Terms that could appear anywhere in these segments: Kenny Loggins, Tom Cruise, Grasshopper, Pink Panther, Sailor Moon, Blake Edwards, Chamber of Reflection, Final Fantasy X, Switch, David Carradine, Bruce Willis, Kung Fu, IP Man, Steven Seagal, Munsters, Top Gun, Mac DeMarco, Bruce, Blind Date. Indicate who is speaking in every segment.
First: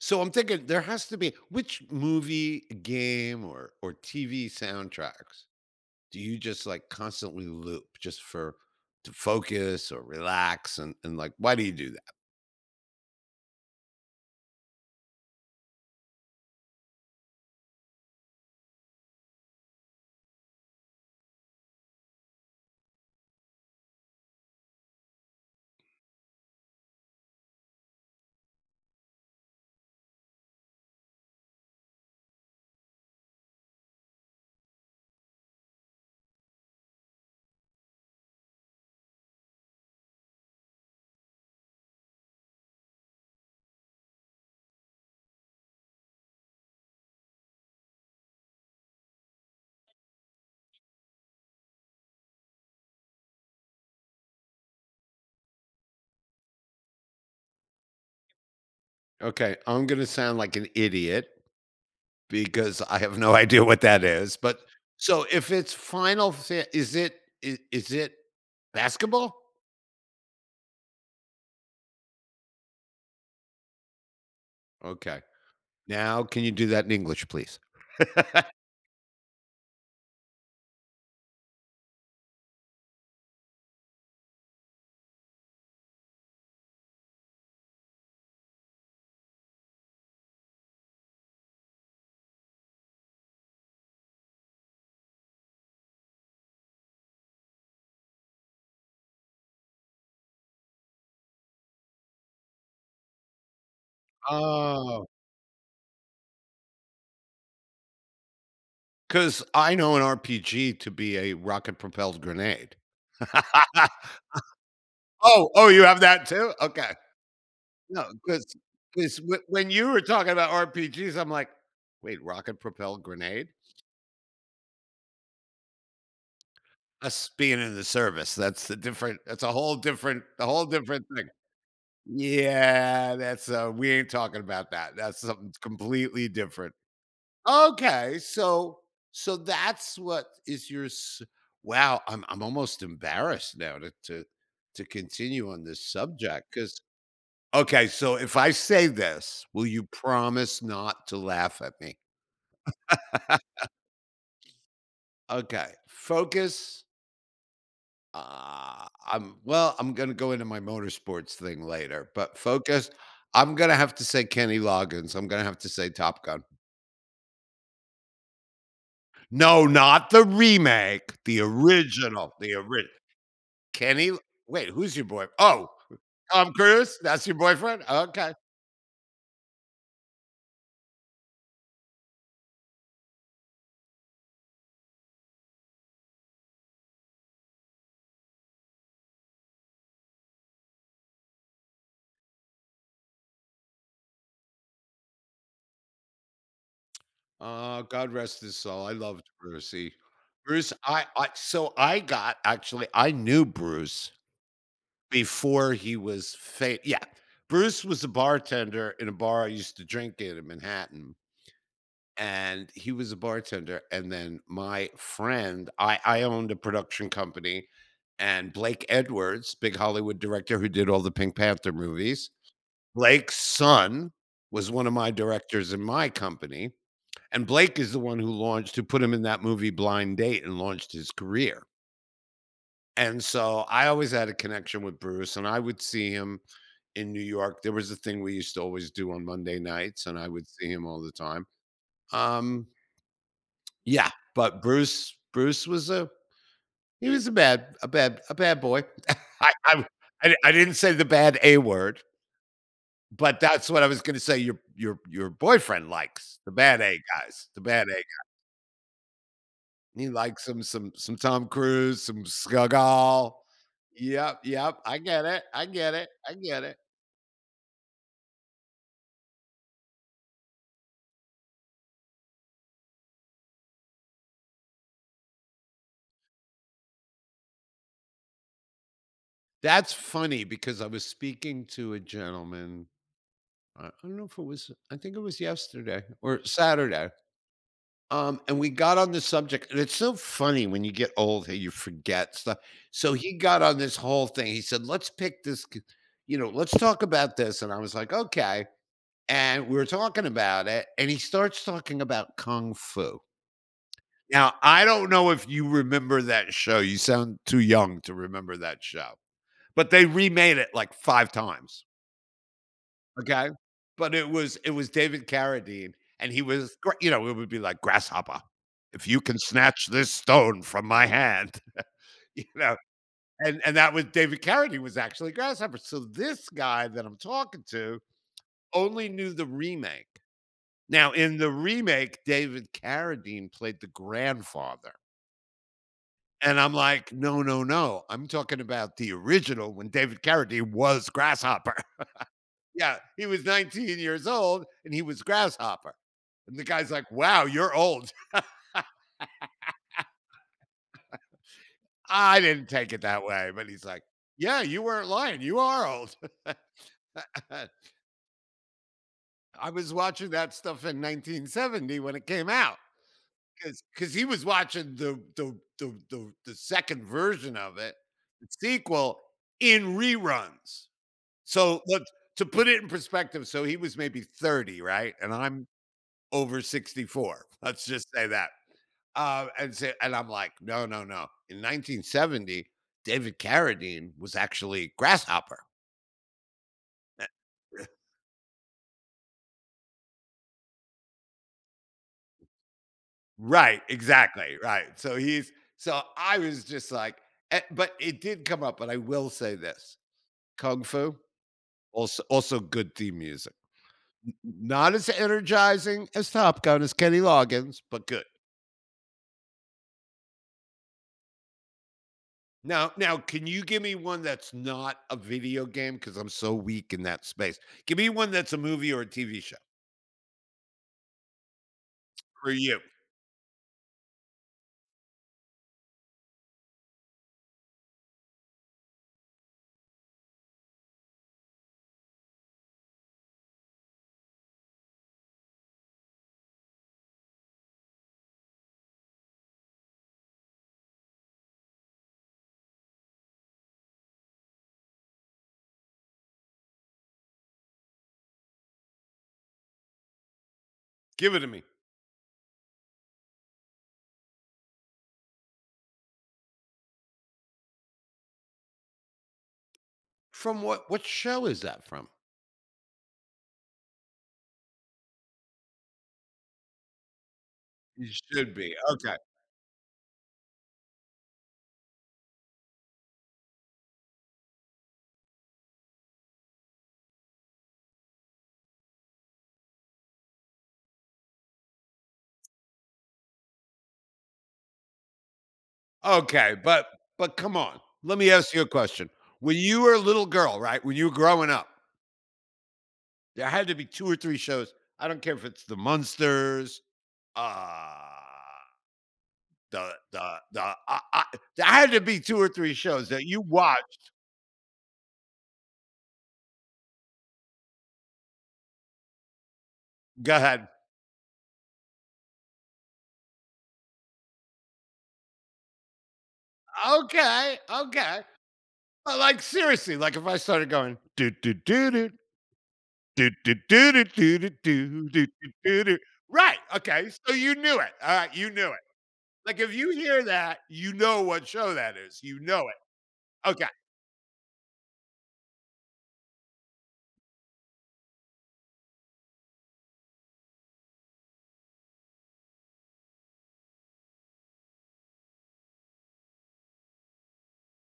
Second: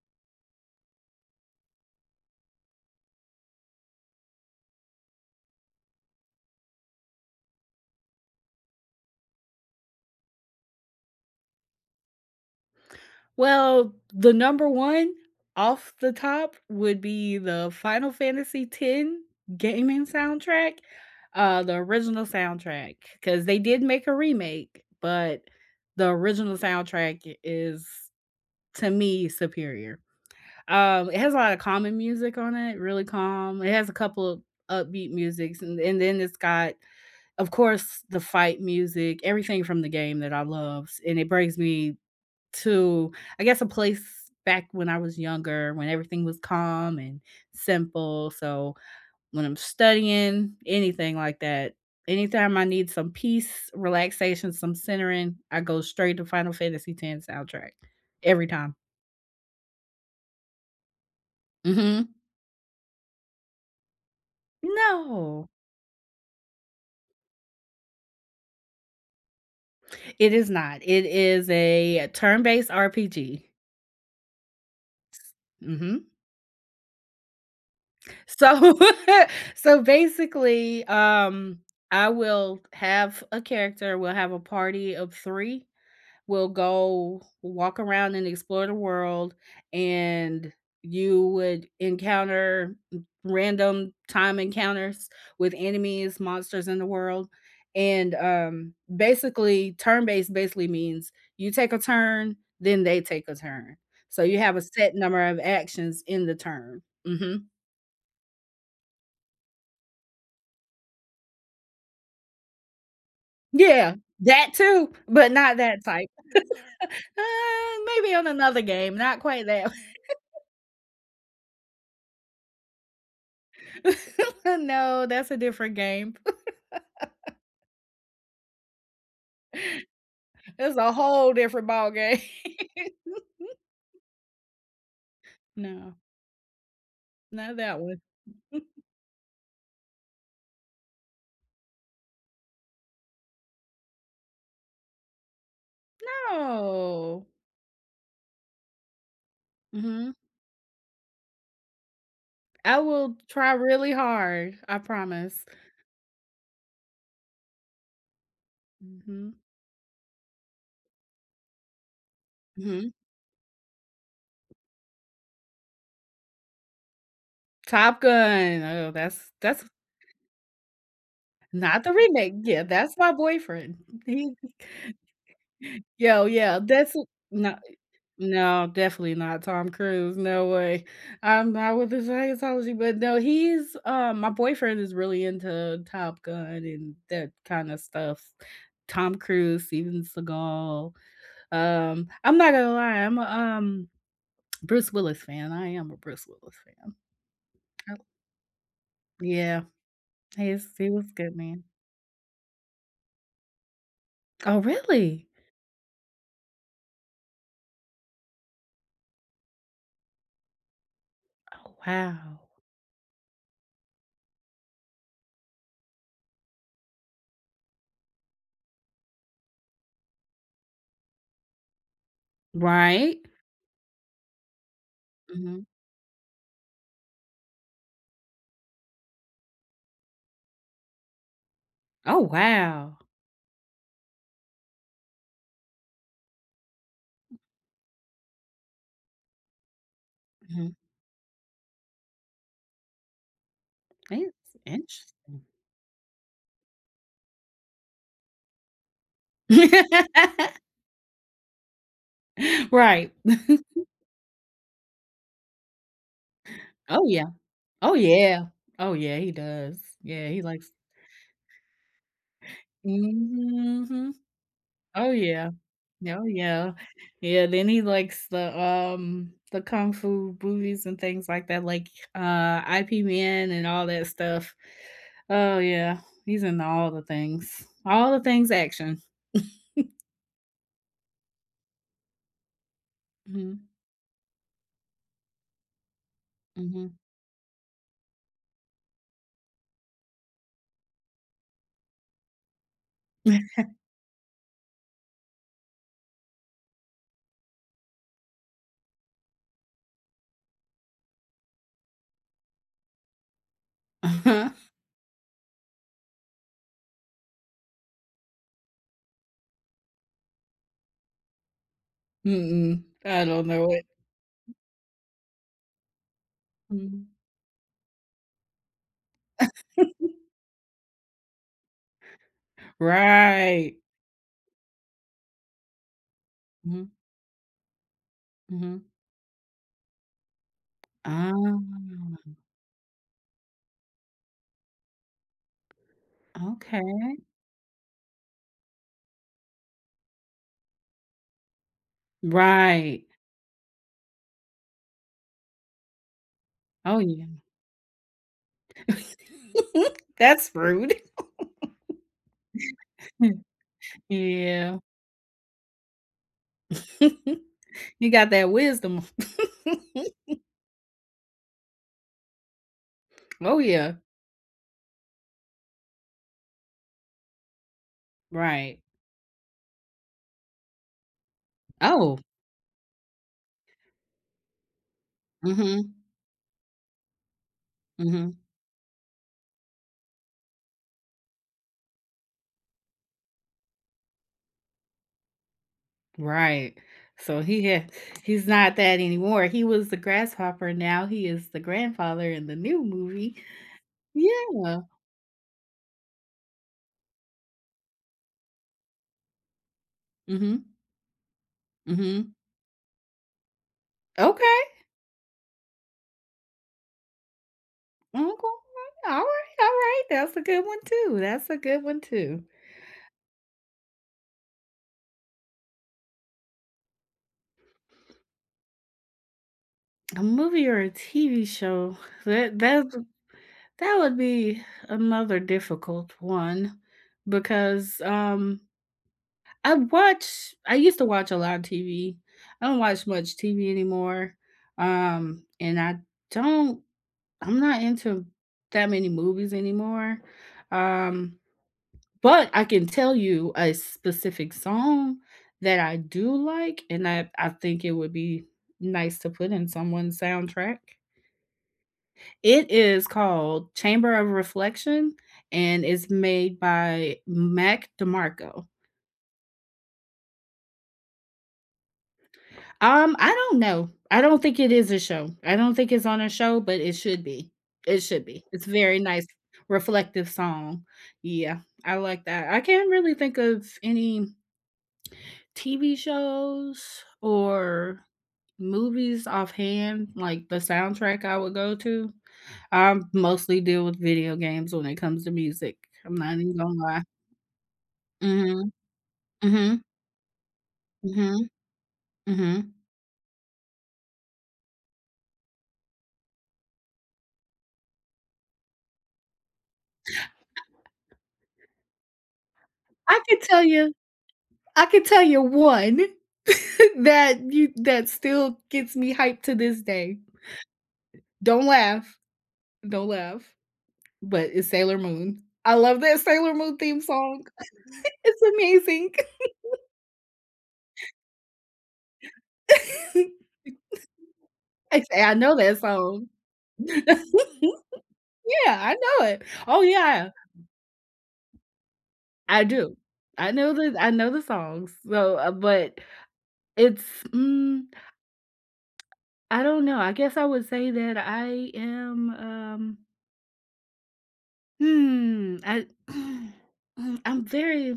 Speaker 1: So I'm thinking there has to be which movie, game, or TV soundtracks do you just like constantly loop just for to focus or relax and like why do you do that?
Speaker 2: Well, the number 1 off the top would be the Final Fantasy X gaming soundtrack, the original soundtrack, because they did make a remake, but the original soundtrack is, to me, superior. It has a lot of calming music on it, really calm. It has a couple of upbeat musics, and then it's got, of course, the fight music, everything from the game that I love, and it brings me to, I guess, a place back when I was younger, when everything was calm and simple. So when I'm studying, anything like that, anytime I need some peace, relaxation, some centering, I go straight to Final Fantasy X soundtrack every time.
Speaker 1: Okay, I'm gonna sound like an idiot
Speaker 2: Mhm.
Speaker 1: because I have no idea what that is. But so
Speaker 2: No,
Speaker 1: if it's Final, Fa- is it basketball?
Speaker 2: it is not. It is a turn-based RPG.
Speaker 1: Okay,
Speaker 2: Mhm.
Speaker 1: now can you do that in English, please?
Speaker 2: So so basically, I will have a character, we'll have a party of 3, will go walk around and explore the world, and you would encounter random time encounters with enemies, monsters in the world. And Basically, turn based basically means you take a turn, then they take a turn. So you have a set
Speaker 1: Oh,
Speaker 2: number of actions in the turn.
Speaker 1: 'cause I know an RPG to be a rocket propelled grenade.
Speaker 2: Yeah, that too, but
Speaker 1: Oh,
Speaker 2: not
Speaker 1: oh, you
Speaker 2: that
Speaker 1: have
Speaker 2: type.
Speaker 1: that too? Okay. No,
Speaker 2: Maybe on another game,
Speaker 1: because
Speaker 2: not quite
Speaker 1: when
Speaker 2: that.
Speaker 1: you were talking about RPGs, I'm like, "Wait, rocket propelled grenade?"
Speaker 2: No, that's a different game.
Speaker 1: Us being in the service, that's the different that's a whole
Speaker 2: It's a
Speaker 1: different thing.
Speaker 2: whole different ball game.
Speaker 1: Yeah, that's, we ain't talking about that. That's something
Speaker 2: No,
Speaker 1: completely different.
Speaker 2: not that one.
Speaker 1: Okay, so that's what is your s wow, I'm almost embarrassed now to continue on this subject because
Speaker 2: No.
Speaker 1: okay, so if I say this, will you
Speaker 2: Mhm.
Speaker 1: promise not to laugh at me?
Speaker 2: I will try really hard, I promise.
Speaker 1: Okay, focus, uh,
Speaker 2: Mhm,
Speaker 1: I'm well, I'm gonna go into my motorsports thing later, but focus,
Speaker 2: mhm.
Speaker 1: I'm gonna have to say Kenny Loggins, I'm gonna have to say Top Gun.
Speaker 2: Top Gun, oh, that's
Speaker 1: No, not the remake, the
Speaker 2: not the
Speaker 1: original,
Speaker 2: remake.
Speaker 1: the
Speaker 2: Yeah,
Speaker 1: original.
Speaker 2: that's my boyfriend.
Speaker 1: Kenny
Speaker 2: He
Speaker 1: wait, who's your boy? Oh,
Speaker 2: yo,
Speaker 1: Tom
Speaker 2: yeah, that's
Speaker 1: Cruise? That's your
Speaker 2: no
Speaker 1: boyfriend? Okay.
Speaker 2: No, definitely not Tom Cruise, no way. I'm not with the Scientology, but no, he's my boyfriend is really into Top Gun and that kinda stuff. Tom Cruise, Steven Seagal, I'm not gonna lie, I'm a Bruce Willis fan, I am a Bruce Willis fan.
Speaker 1: Oh,
Speaker 2: I
Speaker 1: God rest his soul. I loved
Speaker 2: Yeah,
Speaker 1: Brucey. Bruce,
Speaker 2: he was
Speaker 1: I
Speaker 2: good, man.
Speaker 1: So I got actually, I knew Bruce
Speaker 2: Oh, really?
Speaker 1: before he was famous. Yeah. Bruce was a bartender in a bar I used to drink in Manhattan,
Speaker 2: Oh, wow.
Speaker 1: and he was a bartender, and then my friend I owned a production company, and Blake Edwards, big Hollywood director who did all the Pink Panther movies,
Speaker 2: Right?
Speaker 1: Blake's son was one of my
Speaker 2: Mhm.
Speaker 1: directors in my company, and Blake is the one who launched who put him in that movie Blind Date and launched his career.
Speaker 2: Oh, wow.
Speaker 1: And so I always had a connection with Bruce, and I would see him in New York. There was a thing we used to always do on Monday nights, and I would see
Speaker 2: Mhm.
Speaker 1: him all the time. Um, yeah,
Speaker 2: That's
Speaker 1: but Bruce,
Speaker 2: interesting.
Speaker 1: Bruce was a he was a bad boy. I I, I didn't say the bad A word.
Speaker 2: Right.
Speaker 1: But that's what I was gonna say, your boyfriend likes the bad A
Speaker 2: Oh, yeah.
Speaker 1: guys, the bad A
Speaker 2: Oh,
Speaker 1: guy.
Speaker 2: yeah. Oh, yeah, he does.
Speaker 1: He
Speaker 2: Yeah, he
Speaker 1: likes some
Speaker 2: likes.
Speaker 1: some some Tom Cruise, some Seagal.
Speaker 2: Mhm.
Speaker 1: Yep, yep,
Speaker 2: Oh, yeah. Oh,
Speaker 1: I get
Speaker 2: yeah.
Speaker 1: it.
Speaker 2: Yeah, then he likes the kung fu movies and things like that, like, IP Man and all that stuff. Oh, yeah. He's into all the things. All the things action.
Speaker 1: That's funny because I was speaking to a gentleman,
Speaker 2: Mhm.
Speaker 1: I don't know if it was I think it was yesterday or
Speaker 2: Mhm.
Speaker 1: Saturday. And we got on the subject, and it's so funny when you get old how you forget stuff. So he got on this whole thing. He said, "Let's pick this, you know, let's talk about this." And I was like, "Okay." And we were talking about it, and he starts talking about kung fu.
Speaker 2: Uh-huh.
Speaker 1: Now, I don't know if you remember that show. You sound too young to remember that show, but they remade it like five times.
Speaker 2: Mm-mm. I don't
Speaker 1: Okay,
Speaker 2: know it.
Speaker 1: but it was David Carradine, and he was gr you
Speaker 2: Mhm.
Speaker 1: know, it would be like, "Grasshopper, if you can snatch this stone from my hand," you know, and
Speaker 2: Right.
Speaker 1: that was David Carradine was actually Grasshopper, so this guy
Speaker 2: Mhm.
Speaker 1: that I'm talking to
Speaker 2: Mhm.
Speaker 1: only knew the remake. Now
Speaker 2: Ah,
Speaker 1: in the remake, David Carradine played the grandfather, and I'm
Speaker 2: okay.
Speaker 1: like, "No, no, no, I'm talking about the original when David Carradine was Grasshopper." Yeah,
Speaker 2: Right.
Speaker 1: he was 19 years old and he was Grasshopper. And the guy's
Speaker 2: Oh,
Speaker 1: like,
Speaker 2: yeah.
Speaker 1: wow, you're old.
Speaker 2: That's rude.
Speaker 1: I didn't take it that way. But he's like, yeah,
Speaker 2: Yeah.
Speaker 1: you weren't lying. You are old.
Speaker 2: You got that wisdom.
Speaker 1: I was watching that stuff in 1970 when it came out
Speaker 2: Oh, yeah.
Speaker 1: because he was watching the, second version of it, the
Speaker 2: Right.
Speaker 1: sequel in reruns. So look,
Speaker 2: Oh,
Speaker 1: to put it in perspective, so he was maybe 30, right? And
Speaker 2: mm
Speaker 1: I'm
Speaker 2: mhm,
Speaker 1: over 64. Let's
Speaker 2: mm
Speaker 1: just say
Speaker 2: mhm.
Speaker 1: that. And I'm like, no, no, no. In 1970, David Carradine was actually Grasshopper.
Speaker 2: Right.
Speaker 1: Eh,
Speaker 2: So he
Speaker 1: eh,
Speaker 2: had, he's not that anymore. He was the grasshopper, now he is the grandfather in the new movie.
Speaker 1: Right,
Speaker 2: Yeah.
Speaker 1: exactly, right.
Speaker 2: Mm.
Speaker 1: So he's so I was just like, eh, but it did come up. But I will say this:
Speaker 2: Mhm,
Speaker 1: Kung Fu
Speaker 2: mm
Speaker 1: also
Speaker 2: mhm.
Speaker 1: also good theme music. N-
Speaker 2: Okay.
Speaker 1: Not as energizing as Top Gun as Kenny Loggins, but good.
Speaker 2: Okay. Alright, alright. That's a good one too. That's a good one too.
Speaker 1: Now, now, can you give me one that's not a video game? Because I'm so weak in that space. Give me one that's a movie or a TV show
Speaker 2: A movie or a TV show,
Speaker 1: for
Speaker 2: that
Speaker 1: you.
Speaker 2: that that would be another difficult one because I watch, I used to watch a lot of TV. I don't watch much TV anymore. And I don't, I'm not into that many movies anymore. Um but I can tell you a specific song that I do like, and I think it would be nice to put in someone's soundtrack.
Speaker 1: Give it to me.
Speaker 2: It is called Chamber of Reflection, and it's made by Mac DeMarco.
Speaker 1: From what show is that from?
Speaker 2: I don't know. I don't think it is a show. I don't think it's on a show, but it should be. It
Speaker 1: You
Speaker 2: should be.
Speaker 1: should
Speaker 2: It's a
Speaker 1: be.
Speaker 2: very
Speaker 1: Okay.
Speaker 2: nice, reflective song. Yeah, I like that. I can't really think of any TV shows or movies offhand, like the soundtrack I would go to. I mostly deal with video games when it comes to music. I'm not
Speaker 1: Okay,
Speaker 2: even gonna lie.
Speaker 1: but come on. Let me ask you a
Speaker 2: Mhm,
Speaker 1: question. When
Speaker 2: mhm,
Speaker 1: you were a little girl, right, when you were
Speaker 2: mhm,
Speaker 1: growing up,
Speaker 2: mhm.
Speaker 1: there had to be 2 or 3 shows. I don't care if it's the Munsters, uh, the I there had to be 2 or 3 shows
Speaker 2: I
Speaker 1: that you
Speaker 2: could tell you
Speaker 1: watched.
Speaker 2: I could tell you one that you, that still gets me hyped to this day.
Speaker 1: Go ahead.
Speaker 2: Don't laugh, don't laugh, but it's Sailor Moon. I love that Sailor Moon theme song.
Speaker 1: Okay, okay.
Speaker 2: It's amazing.
Speaker 1: But, like, seriously, like, if I started going, "Do, do, do, do, do, do, do, do, do, do,
Speaker 2: I
Speaker 1: do,
Speaker 2: say
Speaker 1: do,
Speaker 2: I know that
Speaker 1: do, do."
Speaker 2: song.
Speaker 1: Right, okay, so you knew it, alright, you knew
Speaker 2: Yeah,
Speaker 1: it.
Speaker 2: I know it.
Speaker 1: Like, if
Speaker 2: Oh,
Speaker 1: you hear
Speaker 2: yeah,
Speaker 1: that, you know what show that is, you
Speaker 2: I
Speaker 1: know
Speaker 2: do.
Speaker 1: it. Okay,
Speaker 2: I know the songs, so, but it's, mm I don't know. I guess I would say that I am, I, I'm very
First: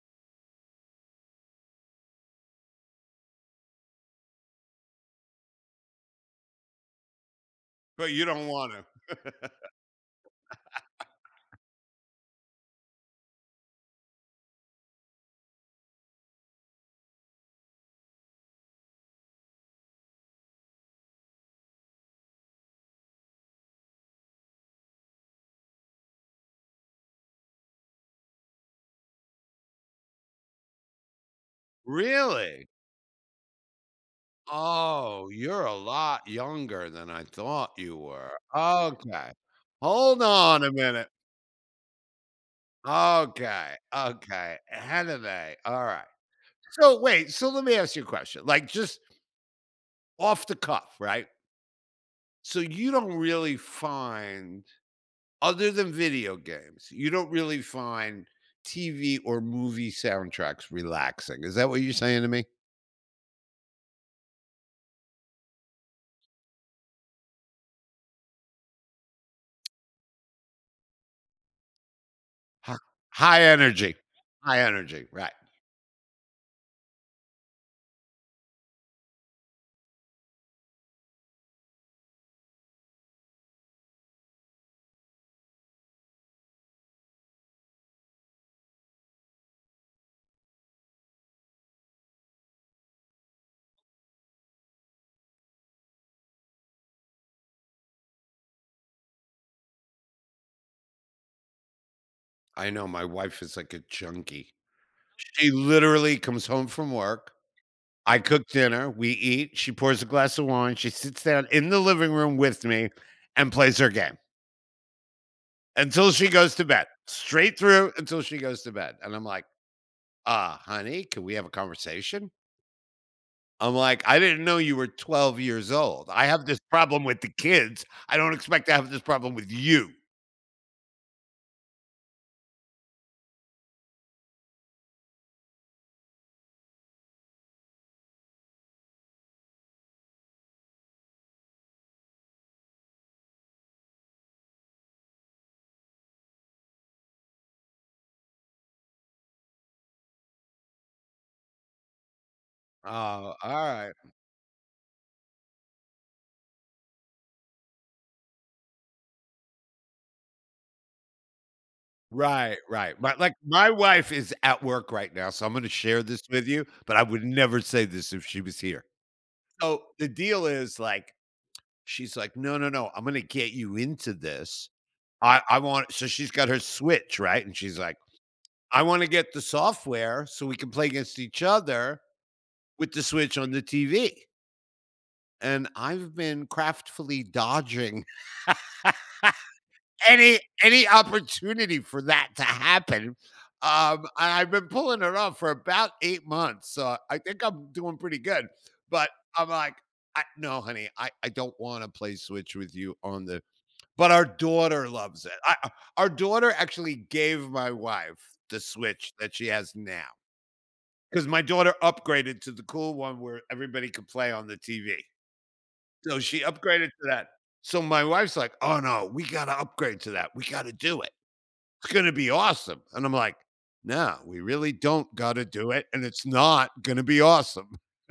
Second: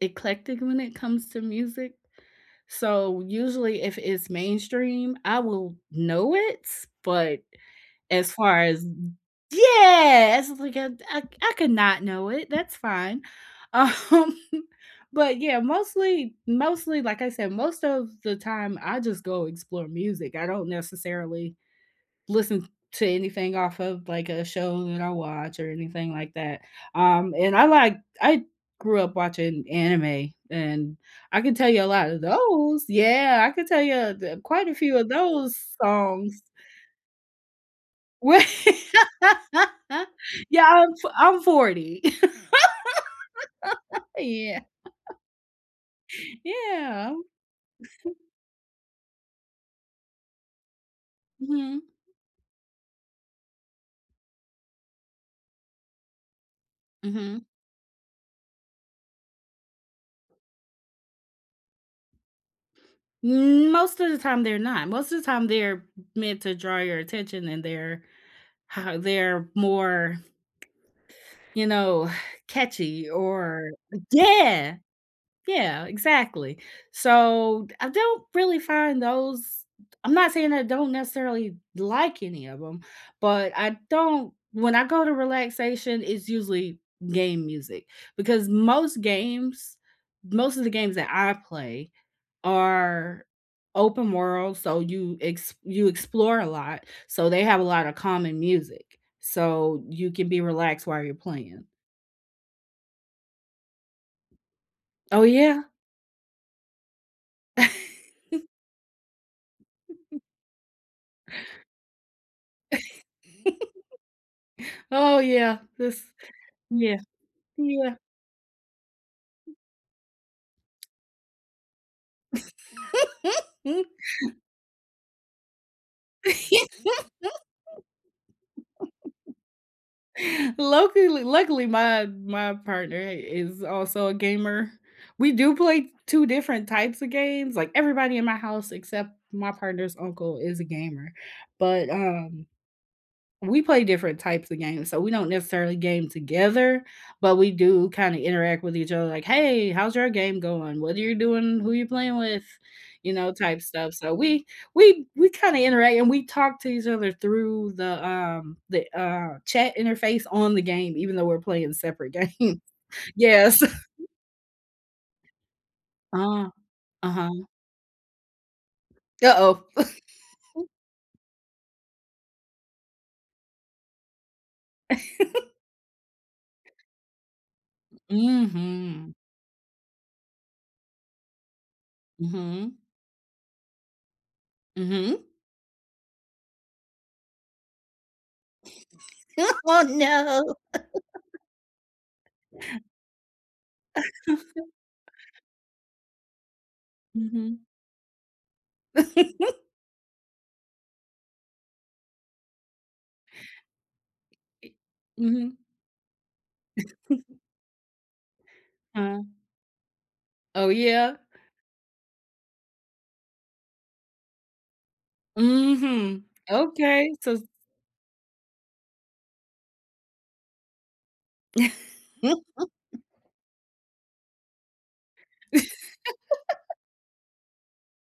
Speaker 2: eclectic when it comes to music. So usually, if it's mainstream, I will know it. But
Speaker 1: but you
Speaker 2: as
Speaker 1: don't
Speaker 2: far
Speaker 1: wanna.
Speaker 2: as yeah, it's like I could not know it. That's fine. Um, but yeah, mostly, mostly, like I said, most of the time, I just go explore music. I don't necessarily listen to anything off of, like, a show that I watch or anything like that. And I grew up watching anime, and I can tell you a lot of
Speaker 1: Really?
Speaker 2: those. Yeah, I can tell you, the quite a few of
Speaker 1: Oh,
Speaker 2: those
Speaker 1: you're a lot
Speaker 2: songs.
Speaker 1: younger than I thought you were.
Speaker 2: Well,
Speaker 1: Okay. Hold on
Speaker 2: yeah,
Speaker 1: a minute.
Speaker 2: I'm 40.
Speaker 1: Okay, okay,
Speaker 2: Yeah.
Speaker 1: how do they? Alright. So,
Speaker 2: Yeah.
Speaker 1: wait, so let me ask you a question, like, just off the cuff, right?
Speaker 2: Mhm.
Speaker 1: So you don't really find other than video games, you don't
Speaker 2: Mhm.
Speaker 1: really find TV or movie soundtracks relaxing. Is that what you're saying to me?
Speaker 2: Most of the time, they're not. Most of the time, they're meant to draw your attention, and they're more, you know,
Speaker 1: Hi-
Speaker 2: catchy
Speaker 1: High
Speaker 2: or.
Speaker 1: energy. High
Speaker 2: Yeah,
Speaker 1: energy. Right.
Speaker 2: yeah, exactly. So, I don't really find those. I'm not saying I don't necessarily like any of them, but I don't, when I go to relaxation, it's usually game music, because most games, most of the games that I play are open world, so you explore a lot, so they have a lot of common music, so you can be relaxed while you're playing.
Speaker 1: I know my wife is like a junkie.
Speaker 2: Oh,
Speaker 1: She
Speaker 2: yeah.
Speaker 1: literally comes home from work. I cook dinner. We eat. She pours a glass of wine. She sits down in the living room with me and plays her game
Speaker 2: Oh, yeah. This,
Speaker 1: until she goes to bed,
Speaker 2: yeah,
Speaker 1: straight through
Speaker 2: yeah.
Speaker 1: until she goes to bed. And I'm like, honey, can we have a conversation? I'm like, "I didn't know you were 12 years old. I have this problem with the kids. I don't expect to have this problem with you."
Speaker 2: Luckily, my partner is also a gamer. We do play 2 different types of games, like, everybody in my house except my partner's uncle is a gamer, but, we play different types of games, so we don't necessarily game together, but we do kinda interact with each other like, "Hey, how's your game going? What are you doing? Who you playing with?" You know,
Speaker 1: Oh,
Speaker 2: type stuff.
Speaker 1: alright.
Speaker 2: So we kinda interact and we talk to each other through the, chat interface on the game, even though we're playing separate
Speaker 1: Right,
Speaker 2: games.
Speaker 1: right, right. My like,
Speaker 2: Yes.
Speaker 1: my wife is at work right now, so I'm gonna share this with
Speaker 2: Uh,
Speaker 1: you, but I would
Speaker 2: uh-huh.
Speaker 1: never say this if she was here.
Speaker 2: Uh-oh.
Speaker 1: So, the deal is, like, she's like, "No, no, no. I'm gonna get you into this. I want," so she's got her Switch, right? And she's like, "I wanna
Speaker 2: Mhm.
Speaker 1: get the software so we can play against each other
Speaker 2: Mhm.
Speaker 1: with the Switch on the TV."
Speaker 2: Mhm.
Speaker 1: And I've been craftfully dodging
Speaker 2: Oh,
Speaker 1: any
Speaker 2: no.
Speaker 1: any opportunity for that to happen. And I've been pulling it off for about 8 months, so I think
Speaker 2: Mhm.
Speaker 1: I'm doing pretty good. But I'm like, no, honey, I don't want to play Switch with you on the. But our daughter loves it.
Speaker 2: Mhm.
Speaker 1: Our daughter actually gave my wife the Switch
Speaker 2: Uh.
Speaker 1: that she has now
Speaker 2: Oh, yeah?
Speaker 1: because my daughter upgraded to the cool one where everybody could play on the TV. So
Speaker 2: Mhm.
Speaker 1: she upgraded to
Speaker 2: Okay,
Speaker 1: that.
Speaker 2: so.
Speaker 1: So my wife's like, "Oh, no, we gotta upgrade to that. We gotta do it. It's gonna be awesome." And I'm like, "No, we really don't gotta do it, and it's not gonna be awesome."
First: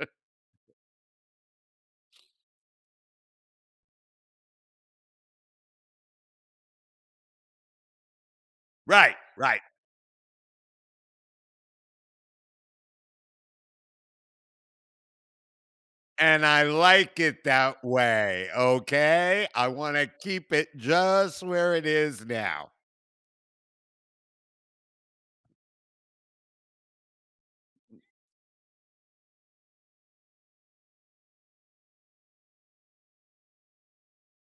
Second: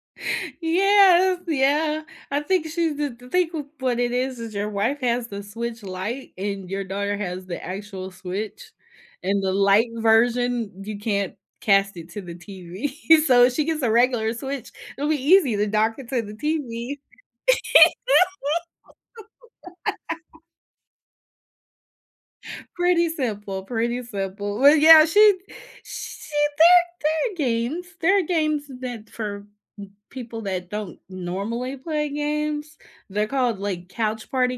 Speaker 2: Yes, yeah. I think she's the think What it is your wife has the Switch light, and your daughter has the actual Switch,
Speaker 1: Right,
Speaker 2: and the
Speaker 1: right.
Speaker 2: light version, you can't cast it to the TV. So if she gets a regular Switch, it'll be easy to dock it to the
Speaker 1: And I
Speaker 2: TV.
Speaker 1: like it that way, okay? I wanna keep it just where it is now.
Speaker 2: Pretty simple, pretty simple. But yeah, she, there are games, that for people that don't normally play games. They're called, like, couch party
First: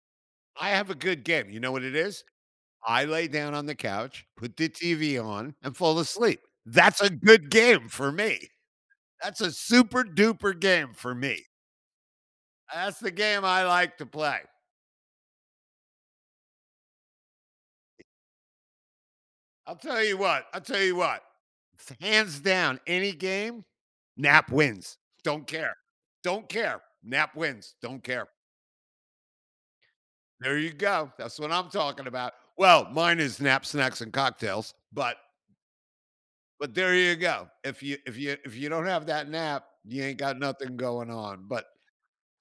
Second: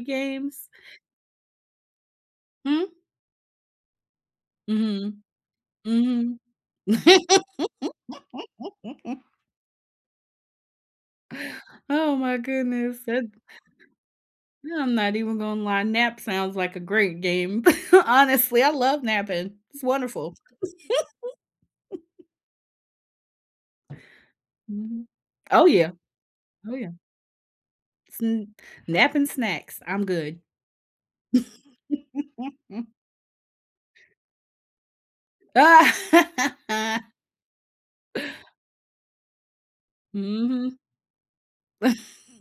Speaker 1: I
Speaker 2: games.
Speaker 1: have a good game. You know what it is?
Speaker 2: Hmm?
Speaker 1: I lay down on the couch, put the TV
Speaker 2: Mhm.
Speaker 1: on, and fall
Speaker 2: Mhm.
Speaker 1: asleep. That's a good game for me. That's a super duper game for me.
Speaker 2: Oh my
Speaker 1: That's
Speaker 2: goodness.
Speaker 1: the
Speaker 2: That,
Speaker 1: game I like to play.
Speaker 2: I'm not even gonna lie. Nap sounds like a great game. Honestly, I love napping.
Speaker 1: I'll
Speaker 2: It's
Speaker 1: tell you
Speaker 2: wonderful.
Speaker 1: what. I'll tell you what. Hands down, any game, Nap wins.
Speaker 2: Mhm.
Speaker 1: Don't
Speaker 2: Oh,
Speaker 1: care.
Speaker 2: yeah.
Speaker 1: Don't
Speaker 2: Oh,
Speaker 1: care.
Speaker 2: yeah.
Speaker 1: Nap wins. Don't care.
Speaker 2: Sn Nap and snacks. I'm good.
Speaker 1: There you go. That's what I'm talking about. Well, mine is nap snacks and cocktails, but there you go. If you don't have that nap, you ain't got nothing
Speaker 2: Mhm.
Speaker 1: going on. But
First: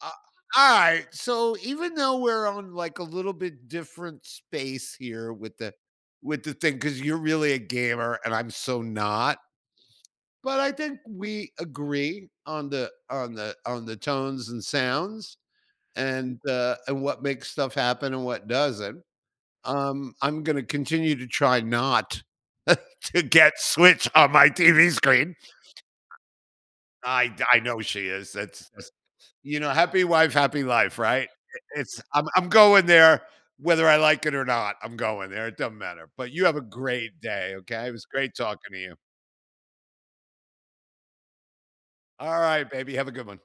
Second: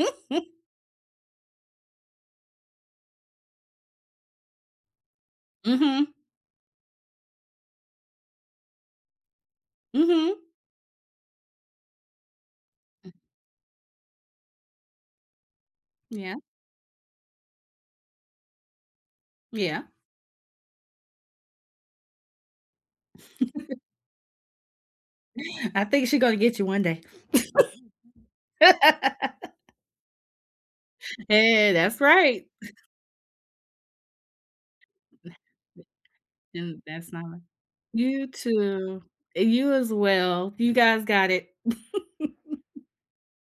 Speaker 1: uh,
Speaker 2: Mhm.
Speaker 1: all right. So even though we're on like a little bit different space here
Speaker 2: Mhm.
Speaker 1: with the thing, because you're really a gamer and I'm so not,
Speaker 2: Mhm.
Speaker 1: but I think we agree on the tones and sounds
Speaker 2: Yeah.
Speaker 1: and what makes stuff happen and what doesn't.
Speaker 2: Yeah.
Speaker 1: I'm going to continue to try not to get Switch on my TV screen.
Speaker 2: I think she's gonna get you one day.
Speaker 1: I know she is. That's you know, happy wife, happy life, right?
Speaker 2: Yeah, that's
Speaker 1: It's I'm
Speaker 2: right.
Speaker 1: I'm going there whether I like it or not. I'm going there. It doesn't matter. But you have a
Speaker 2: And that's
Speaker 1: great
Speaker 2: not.
Speaker 1: day, okay? It was
Speaker 2: You
Speaker 1: great talking to you.
Speaker 2: too. You as well. You guys got it.
Speaker 1: All right, baby. Have a good one.